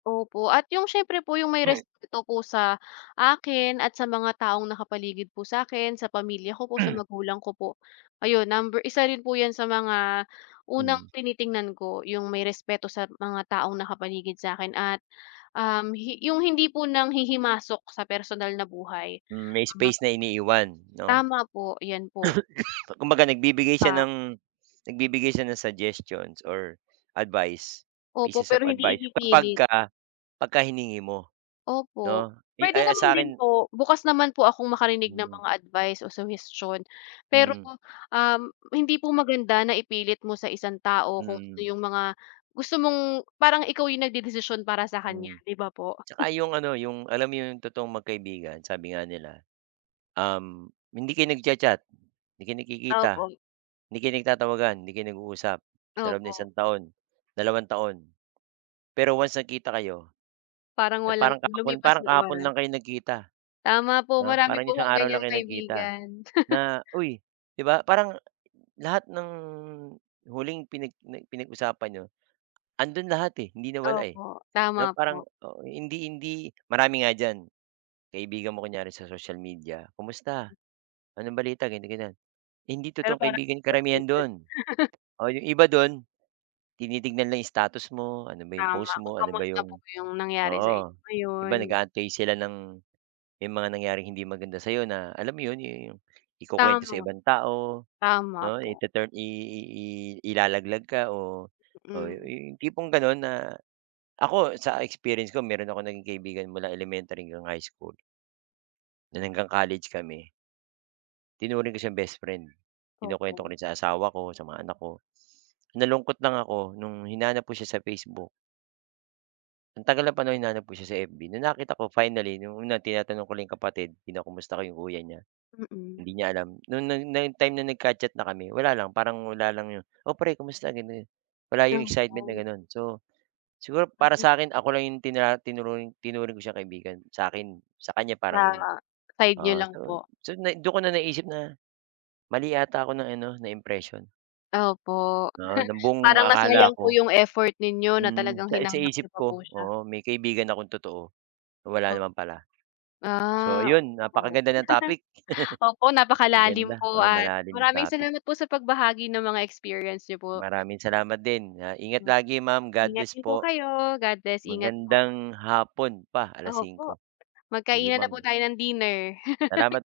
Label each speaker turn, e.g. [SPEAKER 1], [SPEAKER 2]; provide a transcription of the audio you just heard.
[SPEAKER 1] Opo at yung siyempre po yung may respeto po sa akin at sa mga taong nakapaligid po sa'kin, sa pamilya ko po, sa magulang ko po. Ayun, number isa rin po yan sa mga unang
[SPEAKER 2] Mm.
[SPEAKER 1] tinitingnan ko. Yung may respeto sa mga taong nakapaligid sa'kin at, um, hi yung hindi po nanghihimasok sa personal na buhay,
[SPEAKER 2] Mm, may
[SPEAKER 1] ah
[SPEAKER 2] space na iniiwan, 'no?
[SPEAKER 1] Tama po, yan po.
[SPEAKER 2] Kumbaga nagbibigay siya
[SPEAKER 1] Pa
[SPEAKER 2] ng nagbibigay siya ng suggestions or advice,
[SPEAKER 1] Opo,
[SPEAKER 2] pieces of
[SPEAKER 1] pero hindi
[SPEAKER 2] advice
[SPEAKER 1] ipipilit.
[SPEAKER 2] kapagka pagka hiningi mo,
[SPEAKER 1] Opo,
[SPEAKER 2] 'no, eh,
[SPEAKER 1] pwede
[SPEAKER 2] ay, ah
[SPEAKER 1] naman din
[SPEAKER 2] sa'kin
[SPEAKER 1] po. Bukas naman po akong makarinig ng
[SPEAKER 2] Mm.
[SPEAKER 1] mga advice o suhestiyon. Pero
[SPEAKER 2] Mm.
[SPEAKER 1] po, um, hindi po maganda na ipilit mo sa isang tao kung ano
[SPEAKER 2] Mm.
[SPEAKER 1] yung mga gusto mong parang ikaw yung nagdedesisyon para sa kanya,
[SPEAKER 2] Mm.
[SPEAKER 1] 'di ba po?
[SPEAKER 2] Tsaka 'yong ano 'yong alam mo yung totoong magkaibigan. Sabi nga nila, um, hindi kayo nagcha-chat, hindi kayo nagkikita,
[SPEAKER 1] Opo.
[SPEAKER 2] hindi kayo nagtatawagan, hindi kayo nag-uusap sa loob ng
[SPEAKER 1] Opo.
[SPEAKER 2] isang taon, dalawang taon. Pero once nagkita kayo,
[SPEAKER 1] Parang
[SPEAKER 2] eh,
[SPEAKER 1] walang
[SPEAKER 2] parang kahapon
[SPEAKER 1] lumipas
[SPEAKER 2] parang
[SPEAKER 1] na
[SPEAKER 2] kahapon
[SPEAKER 1] oras.
[SPEAKER 2] lang kayo nagkita,
[SPEAKER 1] Tama po
[SPEAKER 2] 'no?
[SPEAKER 1] marami
[SPEAKER 2] Parang
[SPEAKER 1] po
[SPEAKER 2] isang
[SPEAKER 1] akong
[SPEAKER 2] araw
[SPEAKER 1] ganyang
[SPEAKER 2] lang kayo nagkita
[SPEAKER 1] kaibigan.
[SPEAKER 2] na, "uy," 'di ba, parang lahat ng huling pinag n pinag-usapan nIyo, andun lahat, eh, hindi nawala, eh,
[SPEAKER 1] Opo,
[SPEAKER 2] 'no,
[SPEAKER 1] tama
[SPEAKER 2] parang
[SPEAKER 1] po.
[SPEAKER 2] o hindi hindi marami nga diyan kaibigan mo kunyari sa social media. "Kumusta anong balita?" ganyan-ganyan, hindi
[SPEAKER 1] Pero
[SPEAKER 2] totoong
[SPEAKER 1] parang
[SPEAKER 2] kaibigan
[SPEAKER 1] 'di
[SPEAKER 2] karamihan
[SPEAKER 1] updated.
[SPEAKER 2] do'n. Oh, yung iba dun, tinitignan lang yung status mo, ano ba 'yong
[SPEAKER 1] Tama
[SPEAKER 2] post
[SPEAKER 1] kung
[SPEAKER 2] mo? Ano ba
[SPEAKER 1] kamusta po
[SPEAKER 2] 'yong
[SPEAKER 1] ba yung nangyari sa
[SPEAKER 2] oo,
[SPEAKER 1] inyo
[SPEAKER 2] 'di ba,
[SPEAKER 1] ngayon. Gu
[SPEAKER 2] nag-aantay sila ng yung mga nangyaring hindi maganda sa'yo na alam mo yun yu yung ikukuwento sa
[SPEAKER 1] Tama.
[SPEAKER 2] ibang tao,
[SPEAKER 1] Tama
[SPEAKER 2] 'no.
[SPEAKER 1] po.
[SPEAKER 2] Ituturn i i i ilalaglag ka, oh, oy,
[SPEAKER 1] Mm.
[SPEAKER 2] yung tipong ganun na ako sa experience ko, meron akong naging kaibigan mula elementary hanggang high school na hanggang college kami. Tinuring ko siyang bestfriend kinukwento ko
[SPEAKER 1] Opo.
[SPEAKER 2] rin sa asawa ko, sa mga anak ko. Nalungkot lang ako nung hinanap ko siya sa Facebook. Ang tagal ng panahon hinanap ko siya sa FB nung nakita ko finally nung una tinatanong ko lang 'yong kapatid, kinukumusta ko 'yong kuya niya.
[SPEAKER 1] Mm.
[SPEAKER 2] HIndi niya alam no no nung time na nagka-chat na kami wala lang parang wala lang 'yon, "Oh, pre kumusta?" ganun-ganon, wala 'yong excitement na
[SPEAKER 1] Opo.
[SPEAKER 2] ganun. So, siguro para
[SPEAKER 1] Ambot
[SPEAKER 2] sa akin ako lang 'yong tinra tinuring tinuring ko siyang kaibigan sa'kin sa kanya
[SPEAKER 1] Sa
[SPEAKER 2] parang,
[SPEAKER 1] side niyo
[SPEAKER 2] ah,
[SPEAKER 1] lang
[SPEAKER 2] so
[SPEAKER 1] po.
[SPEAKER 2] so nai dun ko na naiisip na, mali yata ako ng ano ng impression.
[SPEAKER 1] Opo,
[SPEAKER 2] Oo, ng buong
[SPEAKER 1] parang nasayang
[SPEAKER 2] akala
[SPEAKER 1] po
[SPEAKER 2] ko
[SPEAKER 1] yung effort ninyo na
[SPEAKER 2] mm,
[SPEAKER 1] talagang
[SPEAKER 2] sa i
[SPEAKER 1] hinanap niyo
[SPEAKER 2] isip
[SPEAKER 1] pa po
[SPEAKER 2] ko
[SPEAKER 1] siya.
[SPEAKER 2] oo, may kaibigan akong totoo, wala
[SPEAKER 1] Oh,
[SPEAKER 2] naman pala. So,
[SPEAKER 1] ah,
[SPEAKER 2] ayun
[SPEAKER 1] opo.
[SPEAKER 2] napakaganda ng topic.
[SPEAKER 1] Opo, napakalalim
[SPEAKER 2] Maganda,
[SPEAKER 1] po
[SPEAKER 2] oo,
[SPEAKER 1] at
[SPEAKER 2] malalim yung
[SPEAKER 1] maraming
[SPEAKER 2] topic.
[SPEAKER 1] salamat po sa pagbahagi ng mga experience niyo po.
[SPEAKER 2] Maraming salamat din. Ah, ingat
[SPEAKER 1] 'No.
[SPEAKER 2] lagi ma'am
[SPEAKER 1] Ingat
[SPEAKER 2] godlbess
[SPEAKER 1] din po
[SPEAKER 2] po.
[SPEAKER 1] kayo, Godbless. Ingat po.
[SPEAKER 2] Magandang hapon pa alas
[SPEAKER 1] Opo,
[SPEAKER 2] 5:00. Sige
[SPEAKER 1] magkainan na po
[SPEAKER 2] ma'am.
[SPEAKER 1] tayo ng dinner.
[SPEAKER 2] Salamat.